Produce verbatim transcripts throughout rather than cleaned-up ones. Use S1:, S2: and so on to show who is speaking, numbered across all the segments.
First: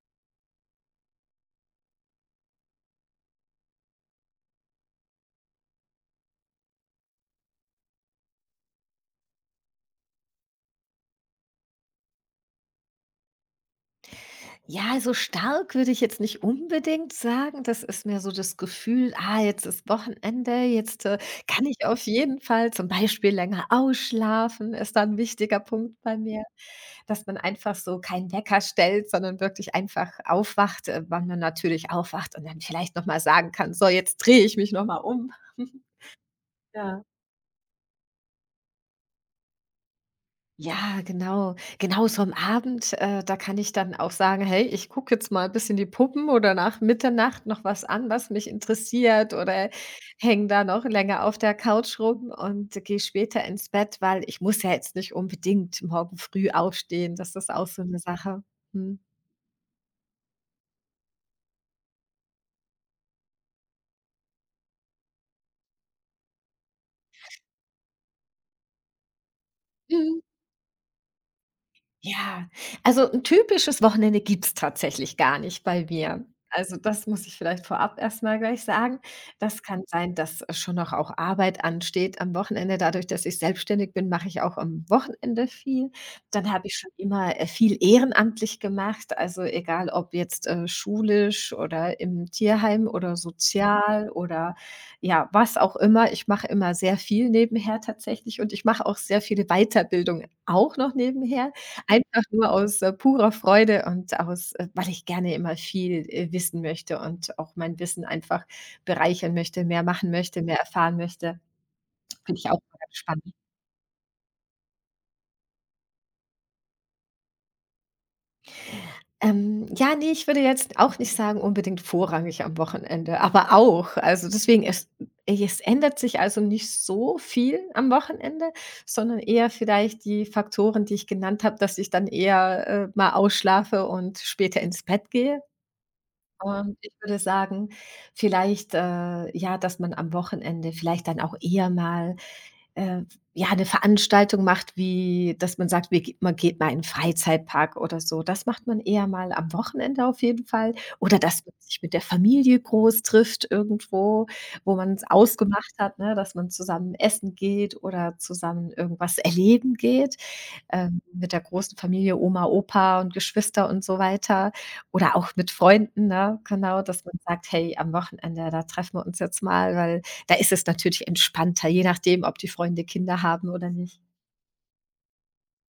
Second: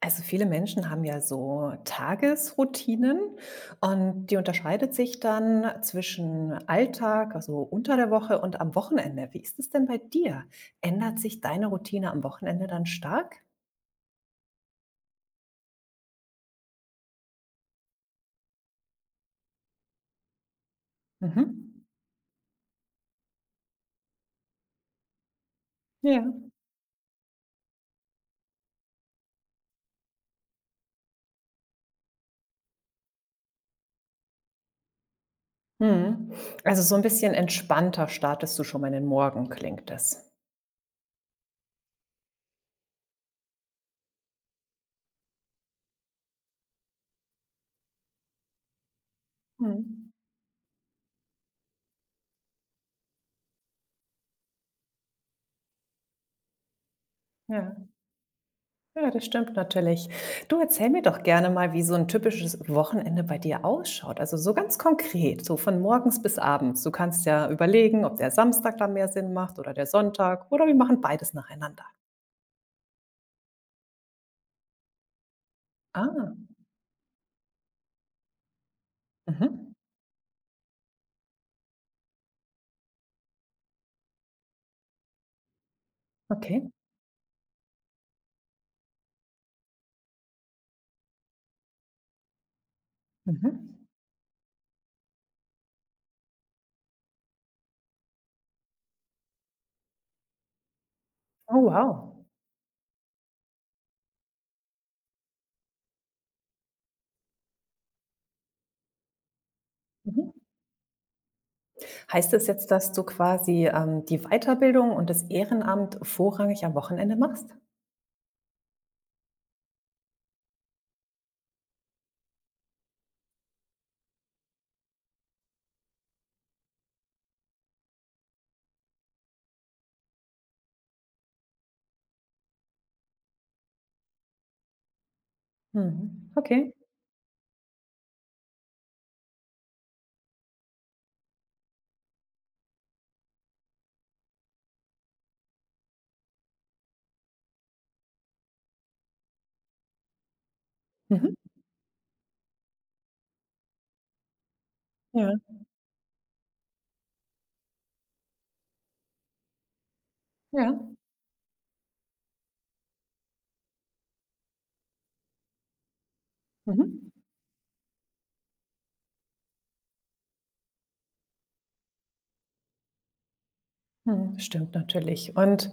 S1: Also viele Menschen haben ja so Tagesroutinen und die unterscheidet sich dann zwischen Alltag, also unter der Woche und am Wochenende. Wie ist es denn bei dir? Ändert sich deine Routine am Wochenende dann stark?
S2: Ja, so stark würde ich jetzt nicht unbedingt sagen. Das ist mir so das Gefühl, ah, jetzt ist Wochenende, jetzt äh, kann
S1: Mhm.
S2: ich auf jeden Fall zum Beispiel länger ausschlafen, ist da ein wichtiger Punkt bei
S1: Ja.
S2: mir, dass man einfach so keinen Wecker stellt, sondern wirklich einfach aufwacht, äh, wann man natürlich aufwacht und dann vielleicht nochmal sagen kann, so, jetzt drehe ich mich nochmal um.
S1: Mhm. Also so
S2: Ja.
S1: ein bisschen entspannter startest du schon mal in den Morgen, klingt es.
S2: Ja, genau. Genau so am Abend, äh, da kann ich dann auch sagen: „Hey, ich gucke jetzt mal ein bisschen die Puppen oder nach Mitternacht noch was an, was mich interessiert“, oder
S1: Mhm.
S2: hänge da noch länger auf der Couch rum und gehe später ins Bett, weil ich muss ja jetzt nicht unbedingt morgen früh aufstehen. Das ist auch so
S1: Ja.
S2: eine Sache. Mhm.
S1: Ja, das stimmt natürlich. Du, erzähl mir doch gerne mal, wie so ein typisches Wochenende bei dir ausschaut. Also, so ganz konkret, so von morgens bis abends. Du kannst ja überlegen, ob der Samstag dann mehr Sinn macht oder der
S2: Mhm.
S1: Sonntag oder wir machen beides nacheinander.
S2: Ja, also ein typisches Wochenende gibt's tatsächlich gar nicht bei mir.
S1: Ah,
S2: Also, das muss ich vielleicht vorab erstmal gleich sagen. Das
S1: mhm.
S2: kann sein, dass, äh, schon noch auch Arbeit ansteht am Wochenende. Dadurch, dass ich selbstständig bin, mache ich auch am Wochenende viel. Dann
S1: Okay.
S2: habe ich schon immer, äh, viel ehrenamtlich gemacht, also egal ob jetzt, äh, schulisch oder im Tierheim oder
S1: Mhm.
S2: sozial oder ja, was auch immer. Ich mache immer sehr viel nebenher tatsächlich und ich mache auch sehr viele Weiterbildungen auch noch nebenher.
S1: Oh,
S2: Einfach
S1: wow.
S2: nur aus, äh, purer Freude und aus äh, weil ich gerne immer viel, äh, wissen möchte und auch mein Wissen einfach bereichern möchte, mehr machen
S1: Mhm.
S2: möchte, mehr erfahren möchte.
S1: Heißt
S2: Finde
S1: es
S2: ich auch
S1: jetzt, dass
S2: ganz
S1: du
S2: spannend.
S1: quasi, ähm, die Weiterbildung und das Ehrenamt vorrangig am Wochenende machst?
S2: Ähm, ja, ne, ich würde jetzt auch nicht sagen, unbedingt vorrangig am Wochenende, aber auch. Also, deswegen, es es ändert sich also nicht so viel am Wochenende, sondern eher vielleicht die Faktoren, die ich genannt habe, dass ich dann eher, äh, mal ausschlafe und später ins Bett gehe.
S1: Mhm. Okay.
S2: Und ich würde sagen, vielleicht, äh, ja, dass man am Wochenende vielleicht dann auch eher mal, äh, ja, eine Veranstaltung macht, wie dass man sagt, wir ge man geht mal in 'n Freizeitpark oder so. Das macht man eher mal am Wochenende auf jeden Fall. Oder
S1: Mhm.
S2: dass man sich mit der Familie groß trifft irgendwo, wo man es
S1: Ja.
S2: ausgemacht hat, ne, dass man zusammen essen geht oder zusammen irgendwas erleben geht,
S1: Ja.
S2: ähm, mit der großen Familie, Oma, Opa und Geschwister und so weiter oder auch mit Freunden, ne? Genau, dass
S1: Mhm.
S2: man sagt: „Hey, am Wochenende, da treffen wir uns jetzt mal“, weil da ist es natürlich entspannter, je nachdem, ob die Freunde Kinder haben oder nicht.
S1: Mhm. Stimmt natürlich. Und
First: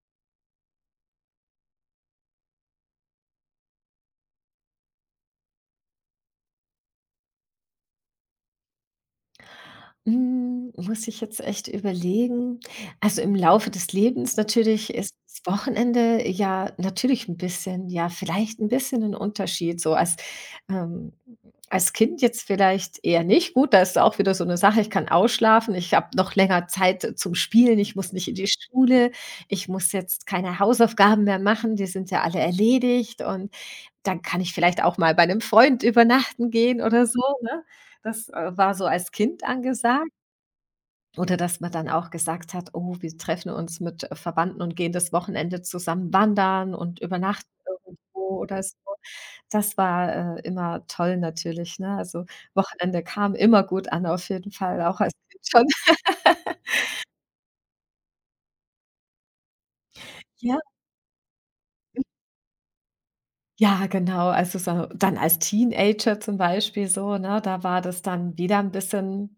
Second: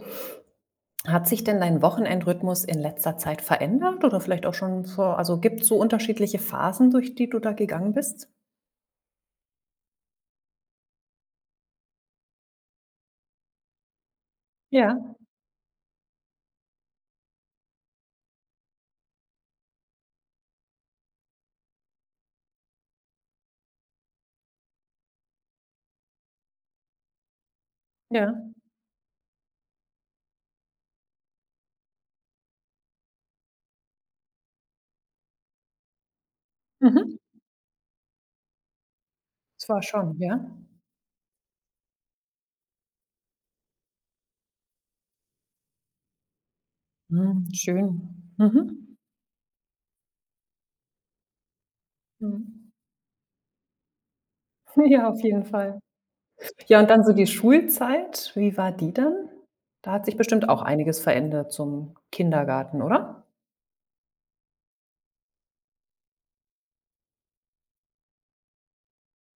S1: hat sich denn dein Wochenendrhythmus in letzter Zeit verändert oder vielleicht auch schon vor, also gibt's so unterschiedliche Phasen, durch die du da gegangen bist?
S2: Hm, muss ich jetzt echt überlegen. Also, im Laufe des Lebens natürlich
S1: Ja,
S2: ist das Wochenende ja natürlich ein bisschen, ja, vielleicht ein bisschen ein Unterschied so als ähm, als Kind jetzt vielleicht eher nicht. Gut, da ist auch wieder so eine Sache, ich kann ausschlafen, ich habe noch länger Zeit zum Spielen, ich muss nicht in die
S1: ja.
S2: Schule, ich muss jetzt keine Hausaufgaben mehr machen, die sind ja alle erledigt, und dann kann ich vielleicht auch mal bei einem Freund übernachten gehen oder
S1: Mhm.
S2: so, ne? Das, äh, war so als Kind
S1: Das war
S2: angesagt.
S1: schon, ja.
S2: Oder dass man dann auch gesagt hat: „Oh, wir treffen uns mit äh, Verwandten und gehen das Wochenende zusammen wandern und
S1: Mhm,
S2: übernachten
S1: schön.
S2: irgendwo oder so.“
S1: Mhm.
S2: Das war, äh, immer toll natürlich, ne? Also,
S1: Mhm.
S2: Wochenende kam immer gut an auf jeden Fall, auch
S1: Ja,
S2: als
S1: auf
S2: Kind
S1: jeden Fall.
S2: schon.
S1: Ja, und dann so die Schulzeit, wie war die dann? Da hat sich bestimmt
S2: Ja.
S1: auch einiges verändert zum Kindergarten, oder?
S2: Ja, genau. Also, so dann als Teenager zum Beispiel so, ne? Da war das dann wieder ein bisschen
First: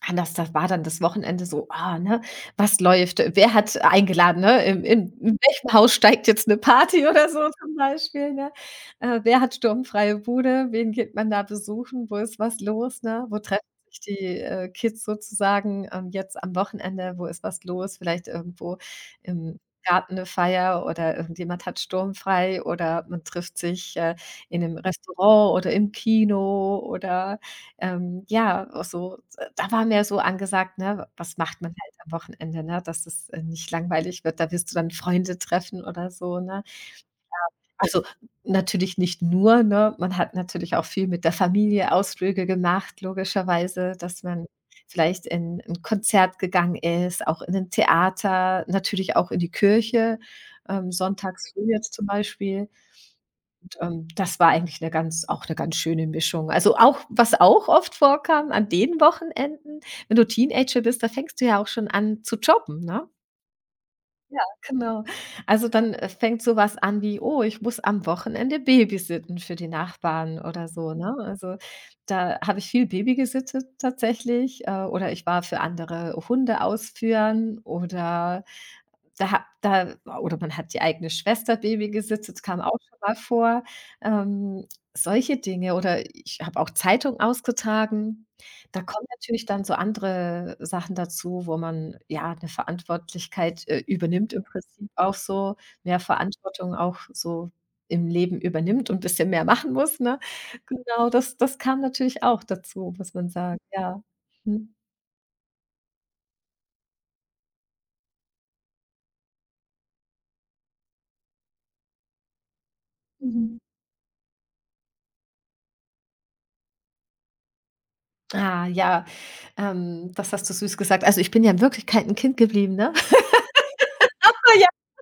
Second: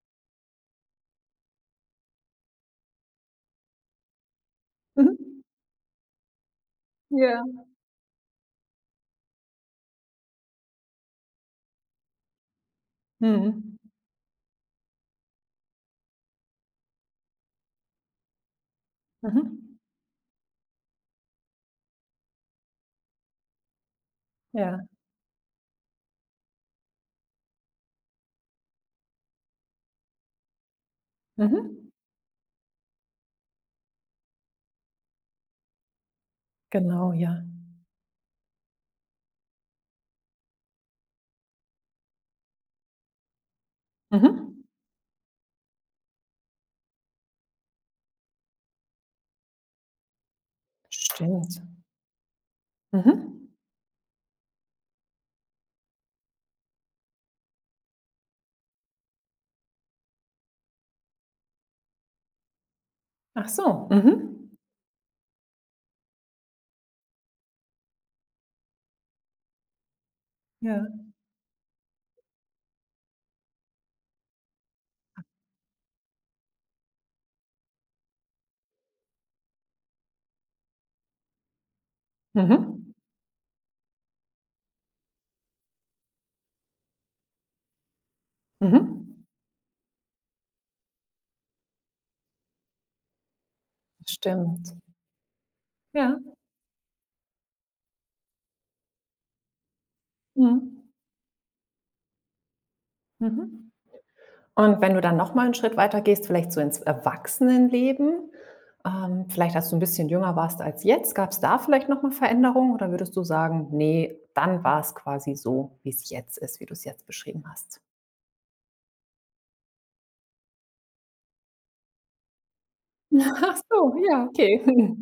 S2: anders, das war dann das Wochenende so, ah, ne, was läuft? Wer hat eingeladen, ne? In in in
S1: Mhm.
S2: welchem Haus steigt jetzt eine Party oder so
S1: Ja.
S2: zum Beispiel, ne? Äh, wer hat sturmfreie Bude? Wen geht man da besuchen? Wo ist was los, ne? Wo treffen
S1: Mhm.
S2: sich die, äh, Kids sozusagen, ähm, jetzt am Wochenende? Wo ist was los? Vielleicht irgendwo im
S1: Mhm.
S2: Garten eine Feier oder irgendjemand hat sturmfrei oder man trifft sich, äh, in einem
S1: Ja.
S2: Restaurant oder im Kino oder, ähm, ja, auch so, da war mehr so angesagt, ne, was macht man
S1: Mhm.
S2: halt am Wochenende, ne, dass es, äh, nicht langweilig wird. Da wirst du dann Freunde treffen oder so, ne?
S1: Genau, ja.
S2: Also, natürlich nicht nur, ne? Man hat natürlich auch viel mit der Familie Ausflüge gemacht, logischerweise, dass man
S1: Mhm.
S2: vielleicht in ein Konzert gegangen ist, auch in ein Theater, natürlich auch in die Kirche, ähm, sonntags
S1: Stimmt.
S2: früh jetzt zum Beispiel,
S1: Mhm.
S2: ähm, das war eigentlich eine ganz, auch eine ganz schöne Mischung. Also, auch was auch oft vorkam an den Wochenenden, wenn du Teenager bist, da fängst du ja auch schon an zu jobben, ne?
S1: Ach so, mhm.
S2: Genau. Also, dann, äh, fängt so was an wie: „Oh, ich muss am Wochenende babysitten für die Nachbarn“ oder
S1: Ja.
S2: so, ne? Also, da habe ich viel Baby gesittet tatsächlich, äh, oder ich war für andere Hunde ausführen oder da ha da oder man hat die eigene Schwester Baby gesittet, kam auch
S1: Mhm.
S2: schon mal vor. Ähm, solche Dinge, oder ich habe auch Zeitung ausgetragen. Da kommen
S1: Mhm.
S2: natürlich dann so andere Sachen dazu, wo man, ja, eine Verantwortlichkeit, äh, übernimmt im
S1: Stimmt.
S2: Prinzip auch so, mehr
S1: Ja.
S2: Verantwortung auch so im Leben übernimmt und ein bisschen mehr machen muss, ne?
S1: Mhm.
S2: Genau, das das kam natürlich auch dazu, muss man sagen,
S1: Mhm.
S2: ja. Mhm.
S1: Und wenn du dann noch mal 'n Schritt weiter gehst, vielleicht so ins Erwachsenenleben, ähm, vielleicht als du 'n bisschen jünger warst als jetzt, gab's da vielleicht noch mal Veränderungen oder würdest du
S2: Mhm.
S1: sagen: „Ne, dann war's quasi so, wie's jetzt ist, wie du's jetzt beschrieben hast?“
S2: Ah, ja, ähm, das hast du süß gesagt. Also, ich bin ja in Wirklichkeit 'n Kind geblieben, ne?
S1: Ach so, ja. Okay.
S2: Ja,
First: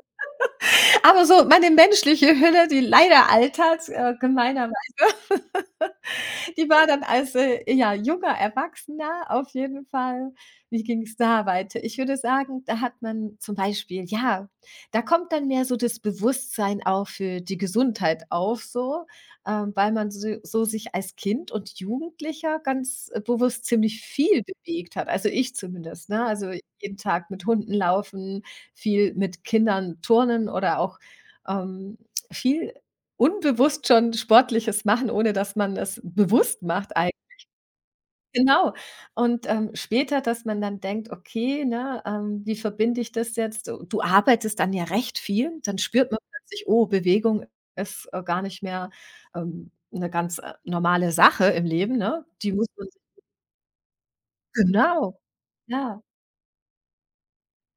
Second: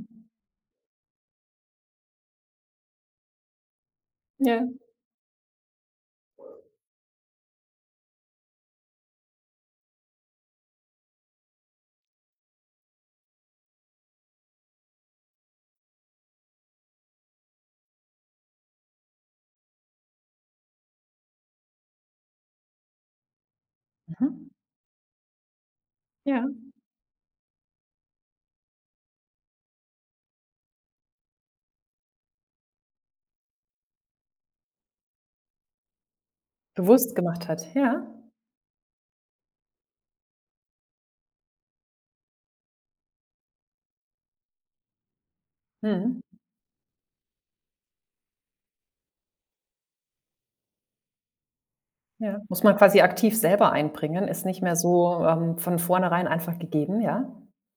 S2: aber so meine menschliche Hülle, die leider altert, äh,
S1: Ja.
S2: gemeinerweise. Die war dann als, äh, ja, junger Erwachsener auf jeden Fall, wie ging es da weiter? Ich würde sagen, da hat man zum Beispiel, ja, da kommt dann mehr so das Bewusstsein auch für die Gesundheit auf so, ähm, weil man so so sich als Kind und Jugendlicher ganz, äh, bewusst ziemlich viel
S1: Mhm.
S2: bewegt hat. Also, ich zumindest, ne?
S1: Ja.
S2: Also, jeden Tag mit Hunden laufen, viel mit Kindern turnen oder auch, ähm, viel unbewusst schon Sportliches machen, ohne dass man es bewusst macht
S1: Bewusst
S2: eigen
S1: gemacht hat, ja.
S2: genau. Und, ähm, später, dass man dann denkt: „Okay, ne, ähm, wie verbinde ich das jetzt?“ Du du arbeitest dann ja recht viel, dann spürt man
S1: Mhm.
S2: plötzlich: „Oh, Bewegung ist, äh, gar nicht mehr, ähm, 'ne ganz, äh, normale Sache im Leben, ne?
S1: Ja,
S2: Die
S1: muss
S2: muss
S1: man
S2: man
S1: quasi
S2: sich“,
S1: aktiv selber einbringen, ist nicht mehr
S2: genau,
S1: so, ähm, von
S2: ja.
S1: vornherein einfach gegeben, ja?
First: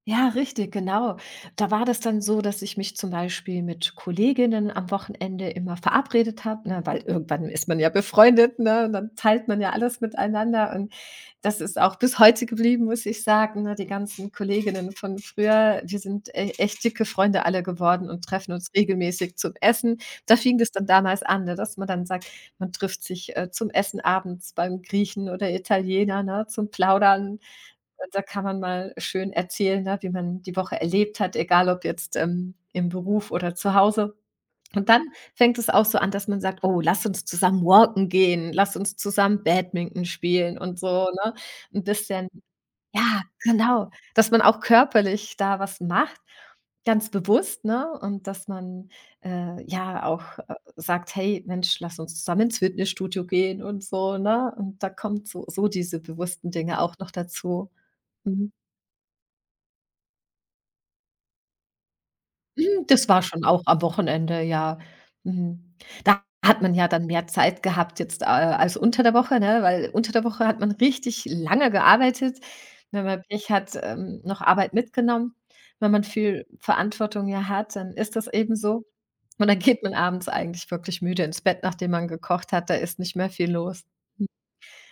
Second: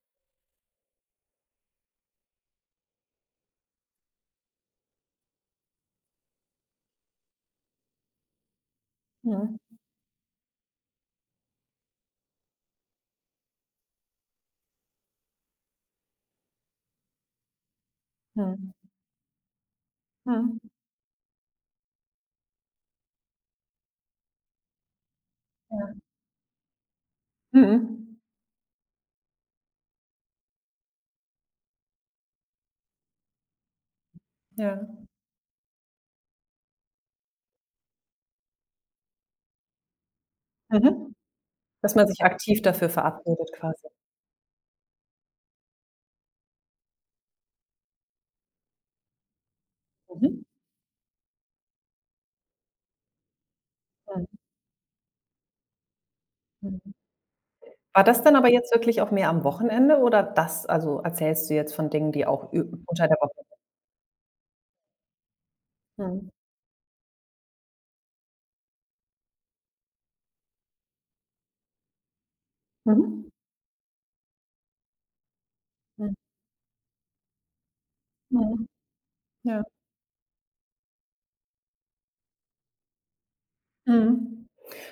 S2: Ja, richtig, genau. Da war das dann so, dass ich mich zum Beispiel mit Kolleginnen am Wochenende immer verabredet habe, ne, weil irgendwann ist man ja befreundet, ne, und dann teilt
S1: Mhm.
S2: man ja alles miteinander. Und das ist auch bis heute geblieben, muss ich sagen. Ne, die ganzen Kolleginnen von früher, wir sind e echt dicke Freunde alle geworden und treffen
S1: Mhm.
S2: uns regelmäßig zum Essen. Da fing
S1: Mhm.
S2: das dann damals an, ne, dass man dann sagt, man trifft sich äh, zum Essen abends beim Griechen oder
S1: Ja.
S2: Italiener, ne, zum Plaudern. Und
S1: Mhm.
S2: da kann man mal schön erzählen, ne, wie man die Woche erlebt hat, egal ob jetzt, ähm, im Beruf oder zu Hause.
S1: Ja.
S2: Und dann fängt es auch so an, dass man sagt: „Oh, lass uns zusammen walken gehen, lass uns zusammen Badminton spielen“ und so,
S1: Mhm.
S2: ne? 'N
S1: Dass man sich
S2: bisschen,
S1: aktiv dafür
S2: ja,
S1: verabredet quasi.
S2: genau, dass man auch körperlich da was macht, ganz bewusst, ne? Und dass man, äh, ja auch,
S1: Mhm.
S2: äh, sagt: „Hey, Mensch, lass uns zusammen ins Fitnessstudio gehen“ und so,
S1: Mhm.
S2: ne? Und da kommt so so diese bewussten Dinge
S1: Mhm.
S2: auch noch dazu.
S1: War das dann aber
S2: Mhm.
S1: jetzt wirklich auch mehr am Wochenende, oder das, also erzählst du jetzt von Dingen, die auch ü
S2: Hm,
S1: unter
S2: das
S1: der
S2: war
S1: Woche?
S2: schon auch am Wochenende, ja. Mhm. Da
S1: Mhm.
S2: hat man ja dann mehr Zeit gehabt jetzt, äh, als unter der Woche, ne? Weil unter der Woche hat man richtig lange gearbeitet. Wenn man
S1: Mhm.
S2: Pech hat, ähm, noch Arbeit mitgenommen. Wenn man
S1: Mhm.
S2: viel Verantwortung ja hat, dann ist das eben
S1: Mhm.
S2: so. Und dann
S1: Ja.
S2: geht man abends eigentlich wirklich müde ins Bett, nachdem man gekocht hat. Da ist nicht mehr viel los.
S1: Mhm.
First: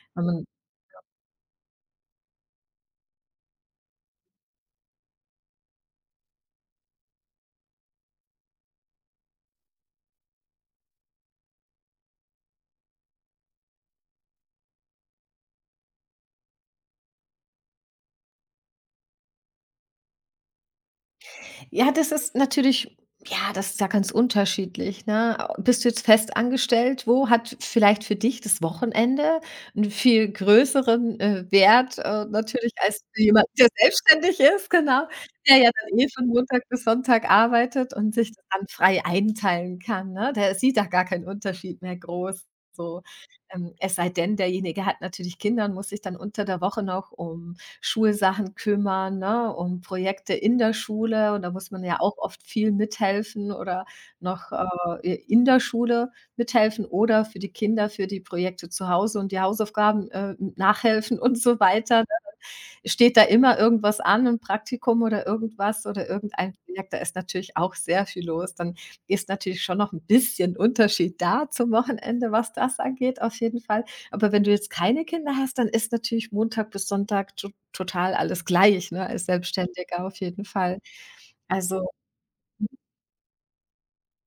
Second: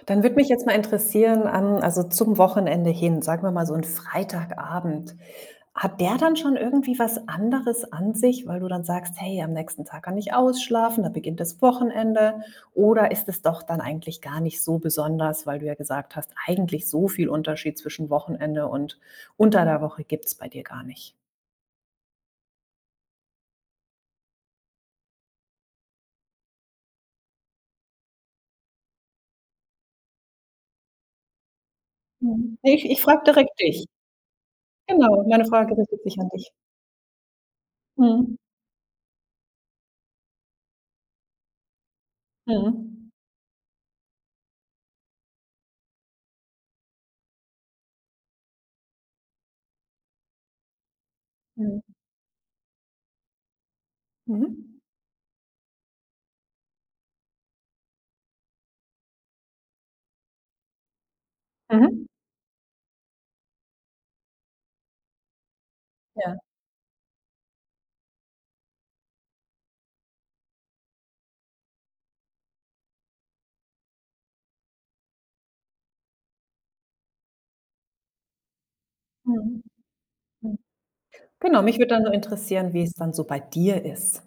S1: Dann
S2: Wenn
S1: würde
S2: man
S1: mich jetzt mal interessieren, ähm, also zum Wochenende hin, sagen wir mal so ein Freitagabend, hat der dann schon irgendwie was anderes an sich, weil du dann sagst: „Hey, am nächsten Tag kann ich ausschlafen, da beginnt das Wochenende“? Oder ist es doch dann eigentlich gar nicht so besonders, weil du ja gesagt hast: „Eigentlich so viel Unterschied zwischen Wochenende und unter der Woche gibt es bei dir gar nicht“?
S2: Ja, das ist natürlich, ja, das ist ja ganz unterschiedlich, ne? Bist du jetzt fest angestellt? Wo hat vielleicht für dich das Wochenende einen viel größeren, äh, Wert, äh,
S1: Mhm.
S2: natürlich
S1: Ne, ich ich
S2: als
S1: frage
S2: für jemanden,
S1: direkt
S2: der
S1: dich.
S2: selbstständig ist, genau,
S1: Genau, meine
S2: der ja
S1: Frage
S2: dann
S1: richtet
S2: eh
S1: sich an
S2: von
S1: dich.
S2: Montag bis Sonntag arbeitet und sich
S1: Mhm.
S2: das dann frei einteilen kann, ne? Der sieht da gar keinen Unterschied mehr groß so.
S1: Mhm.
S2: Ähm, es sei denn, derjenige hat natürlich Kinder und muss sich dann unter der Woche noch um Schulsachen kümmern, ne, um Projekte in der Schule, und da muss
S1: Mhm.
S2: man ja auch oft viel mithelfen oder noch,
S1: Mhm.
S2: äh, in der Schule mithelfen oder für die Kinder für die Projekte zu Hause und die Hausaufgaben, äh, nachhelfen und so weiter, ne?
S1: Mhm.
S2: Steht da immer irgendwas an, 'n Praktikum oder irgendwas oder
S1: Ja.
S2: irgendein Projekt, da ist natürlich auch sehr viel los. Dann ist natürlich schon noch ein bisschen Unterschied da zum Wochenende, was das angeht, auf jeden Fall. Aber wenn du jetzt keine Kinder hast, dann ist natürlich Montag bis Sonntag to total alles gleich, ne, als
S1: Mhm.
S2: Selbstständiger auf jeden
S1: Mhm.
S2: Fall.
S1: Genau, mich
S2: Also
S1: würde dann nur interessieren, wie es dann so bei dir ist.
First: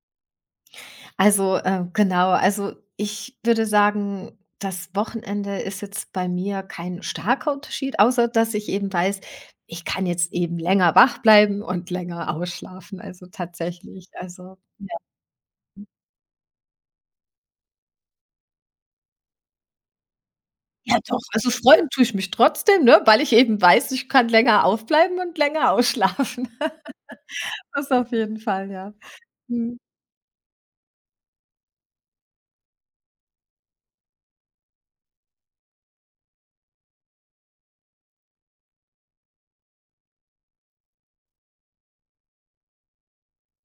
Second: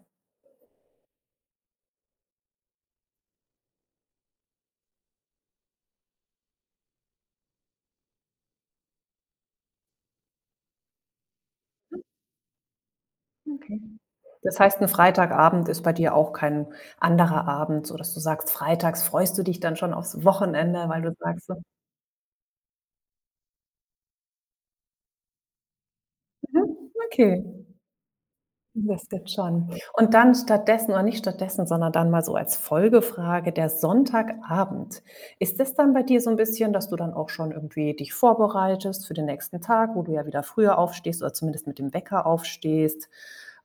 S2: also, äh, genau, also, ich würde sagen, das Wochenende ist jetzt bei mir kein starker Unterschied, außer dass ich eben weiß, ich kann jetzt eben länger wach bleiben und länger ausschlafen, also,
S1: Okay.
S2: tatsächlich. Also,
S1: Das heißt,
S2: ja.
S1: ein Freitagabend ist bei dir auch kein anderer Abend, sodass du sagst, freitags freust du dich dann schon aufs Wochenende,
S2: Ja
S1: weil du
S2: doch,
S1: sagst
S2: also,
S1: so.
S2: freuen tue ich mich trotzdem, ne, weil ich eben weiß, ich kann länger aufbleiben und länger ausschlafen.
S1: Mhm, okay.
S2: Das auf jeden Fall, ja.
S1: Das gibt's schon.
S2: Mhm.
S1: Und dann stattdessen, oder nicht stattdessen, sondern dann mal so als Folgefrage, der Sonntagabend. Ist das dann bei dir so ein bisschen, dass du dann auch schon irgendwie dich vorbereitest für den nächsten Tag, wo du ja wieder früher aufstehst oder zumindest mit dem Wecker aufstehst?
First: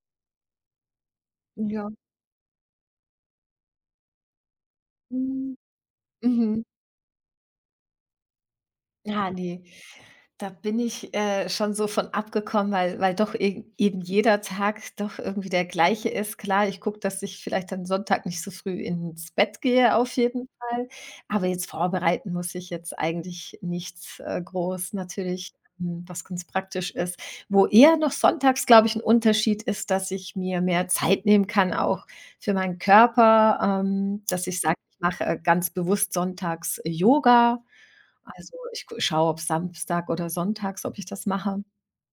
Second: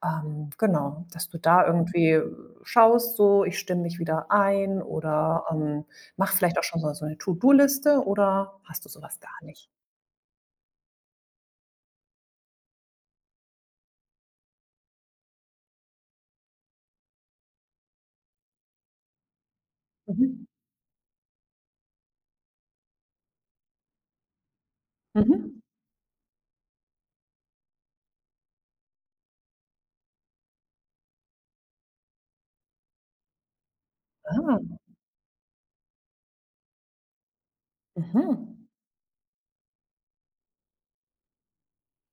S1: Ähm, genau, dass du da
S2: Ja.
S1: irgendwie schaust so: „Ich stimme mich wieder ein“, oder,
S2: Mhm.
S1: ähm, mach vielleicht auch
S2: Mhm.
S1: schon so so 'ne To-do-Liste oder hast du sowas
S2: Ja,
S1: gar
S2: ne,
S1: nicht?
S2: da bin ich, äh, schon so von abgekommen, weil weil doch e eben jeder Tag doch irgendwie der gleiche ist. Klar, ich gucke, dass ich vielleicht dann Sonntag nicht so früh ins Bett gehe auf
S1: Mhm.
S2: jeden Fall, aber jetzt vorbereiten muss ich jetzt eigentlich nichts, äh, groß natürlich,
S1: Mhm.
S2: hm, was ganz praktisch ist. Wo eher noch sonntags, glaube ich, ein Unterschied ist, dass ich mir mehr Zeit nehmen kann, auch für meinen Körper, ähm, dass ich
S1: Ah.
S2: sage, ich mache, äh, ganz bewusst sonntags Yoga.
S1: Mhm.
S2: Also, ich gu schaue, ob samstags oder sonntags ob ich das mache.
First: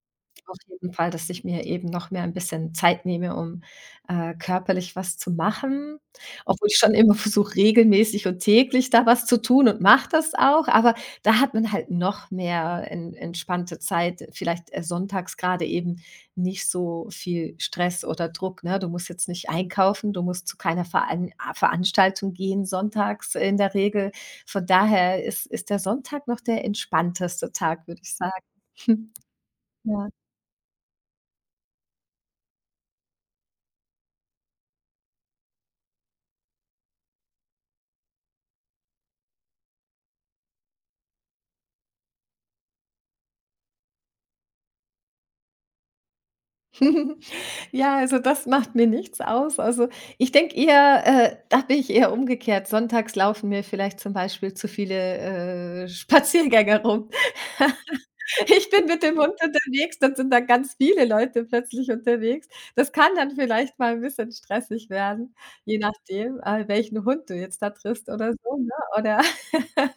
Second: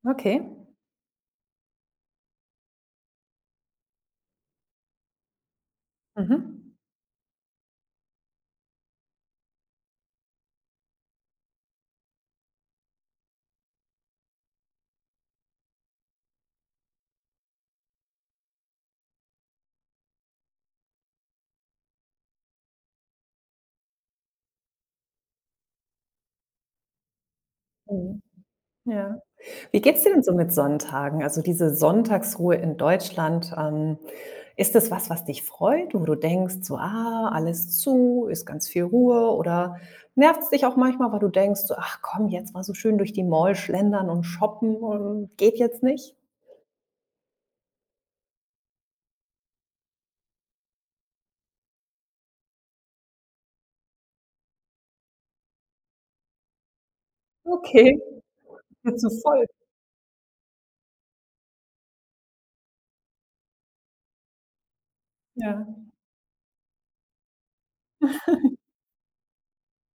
S1: Okay.
S2: Auf jeden Fall, dass ich mir eben noch mehr ein bisschen Zeit nehme, um, äh, körperlich was zu machen, obwohl
S1: Mhm.
S2: ich schon immer versuche, regelmäßig und täglich da was zu tun und mache das auch, aber da hat man halt noch mehr en entspannte Zeit, vielleicht, äh, sonntags gerade eben nicht so viel Stress oder Druck, ne? Du musst jetzt nicht einkaufen, du musst zu keiner Veran A Veranstaltung gehen sonntags in der Regel. Von daher ist ist der Sonntag noch der entspannteste Tag, würde ich
S1: Mhm.
S2: sagen.
S1: Ja. Wie geht's
S2: Ja.
S1: dir denn so mit Sonntagen? Also, diese Sonntagsruhe in Deutschland, ähm, ist das was, was dich freut, wo du denkst, so: „Ah, alles zu, ist ganz viel Ruhe“, oder nervt's dich auch manchmal, weil du denkst so: „Ach komm, jetzt mal so schön durch die Mall schlendern und shoppen und geht jetzt nicht?“
S2: Ja, also das macht mir nichts aus. Also, ich denke eher äh, da bin ich eher umgekehrt. Sonntags laufen mir vielleicht zum Beispiel zu viele, äh, Spaziergänger rum.
S1: Okay,
S2: Ich bin
S1: wird
S2: mit
S1: zu
S2: dem Hund
S1: voll.
S2: unterwegs, dann sind da ganz viele Leute plötzlich unterwegs. Das kann dann vielleicht mal 'n bisschen stressig werden, je
S1: Ja.
S2: nachdem, äh, welchen Hund du jetzt da triffst oder so, ne? Oder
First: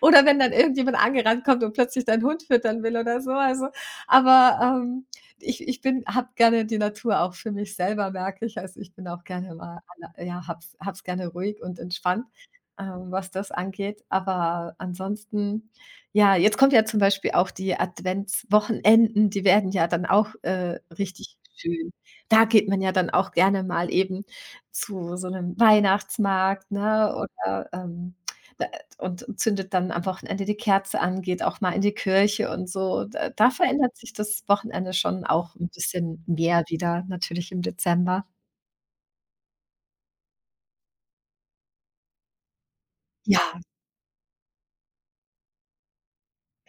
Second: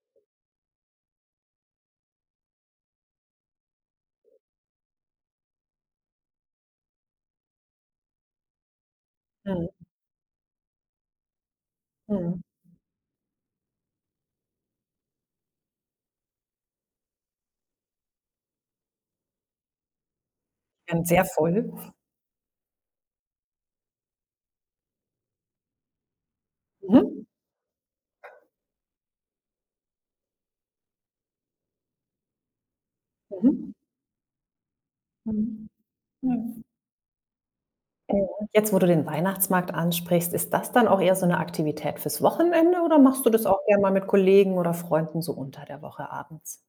S2: oder wenn dann irgendjemand angerannt kommt und plötzlich deinen Hund füttern will oder so, also aber, ähm, ich ich bin habe gerne die Natur auch für mich selber, merke ich. Also, ich bin auch gerne
S1: Mhm,
S2: mal alle ja, habe es habe es gerne ruhig und entspannt,
S1: mhm.
S2: ähm, was das angeht. Aber ansonsten ja, jetzt kommt ja zum Beispiel auch die Adventswochenenden, die werden ja dann auch, äh,
S1: Dann sehr
S2: richtig
S1: voll.
S2: schön. Da geht man ja dann auch gerne mal eben zu so einem Weihnachtsmarkt, ne,
S1: Mhm.
S2: oder, ähm, da und zündet dann am Wochenende die Kerze an, geht auch mal in die Kirche und so. Da da
S1: Mhm.
S2: verändert sich das Wochenende schon auch
S1: Mhm.
S2: ein bisschen
S1: Ja.
S2: mehr wieder, natürlich im
S1: Ja.
S2: Dezember.
S1: Jetzt, wo du den Weihnachtsmarkt ansprichst, ist das dann auch eher so 'ne Aktivität fürs Wochenende oder machst du das
S2: Ja.
S1: auch gern mal mit Kollegen oder Freunden so unter der Woche abends?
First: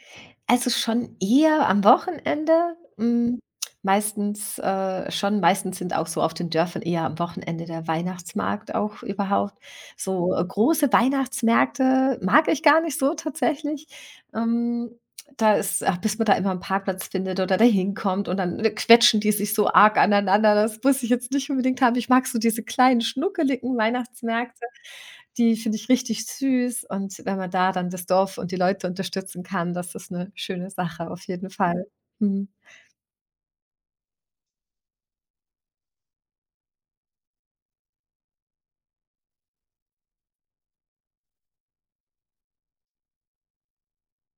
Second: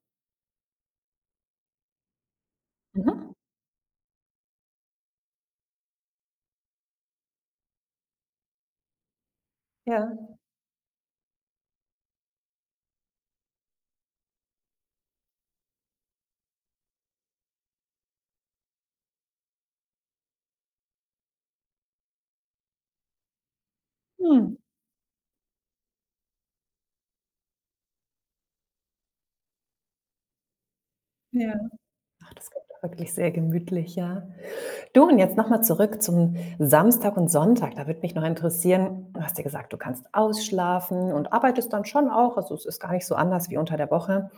S2: Also, schon eher am Wochenende,
S1: Mhm.
S2: hm, meistens, äh schon meistens sind auch so auf den Dörfern eher am Wochenende der Weihnachtsmarkt auch überhaupt.
S1: Ja.
S2: So, äh, große Weihnachtsmärkte mag ich gar nicht so tatsächlich. Ähm, da ist ah, bis man da immer einen Parkplatz findet oder da hinkommt und dann, äh, quetschen die sich so arg aneinander. Das muss ich jetzt nicht unbedingt haben. Ich mag so diese kleinen, schnuckeligen
S1: Mhm.
S2: Weihnachtsmärkte. Die finde ich richtig süß und wenn man da dann das Dorf und die Leute unterstützen kann, das ist eine schöne Sache auf jeden
S1: Ja.
S2: Fall.
S1: Ach,
S2: Mhm.
S1: das klingt ja wirklich sehr gemütlich, ja. Du, und jetzt nochmal zurück zum Samstag und Sonntag. Da würde mich noch interessieren, du hast ja gesagt, du kannst ausschlafen und arbeitest dann schon auch. Also es ist gar nicht so anders wie unter der Woche.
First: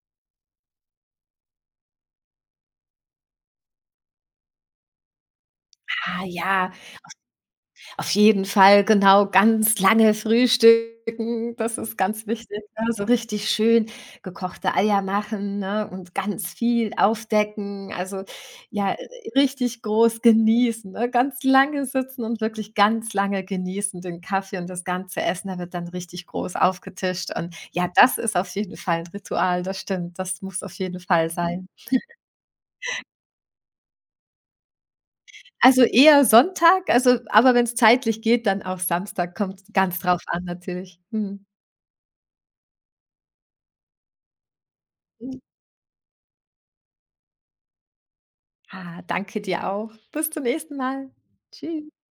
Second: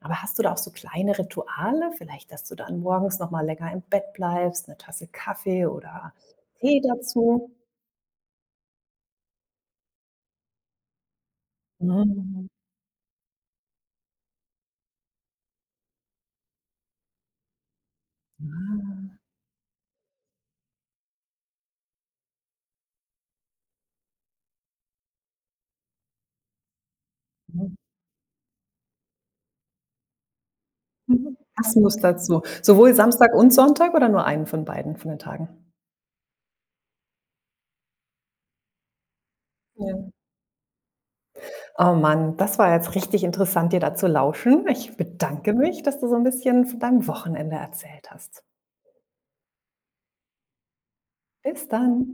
S1: Aber hast du da auch so kleine Rituale? Vielleicht, dass du dann morgens nochmal länger im Bett bleibst, eine Tasse Kaffee oder
S2: Ah ja,
S1: Tee dazu?
S2: auf jeden Fall, genau, ganz lange frühstücken, das ist ganz
S1: Mhm.
S2: wichtig, ne? So richtig schön gekochte Eier machen, ne, und ganz viel aufdecken. Also, ja,
S1: Ah,
S2: richtig groß genießen, ne? Ganz lange sitzen und wirklich ganz lange genießen den Kaffee und das ganze Essen, da wird dann richtig groß aufgetischt und ja, das ist auf jeden Fall ein Ritual, das stimmt, das muss auf jeden Fall
S1: mhm.
S2: sein.
S1: Passend dazu. Sowohl Samstag und Sonntag oder nur einen von beiden, von den Tagen?
S2: Also, eher Sonntag, also aber wenn es zeitlich geht, dann auch Samstag, kommt
S1: Ja.
S2: ganz drauf an natürlich. Mhm.
S1: Oh Mann, das war jetzt richtig interessant, dir da zu lauschen. Ich
S2: Mhm.
S1: bedanke mich, dass du so ein bisschen von deinem Wochenende erzählt hast.
S2: Ah, danke dir auch. Bis zum nächsten Mal.
S1: Bis
S2: Tschüss.
S1: dann.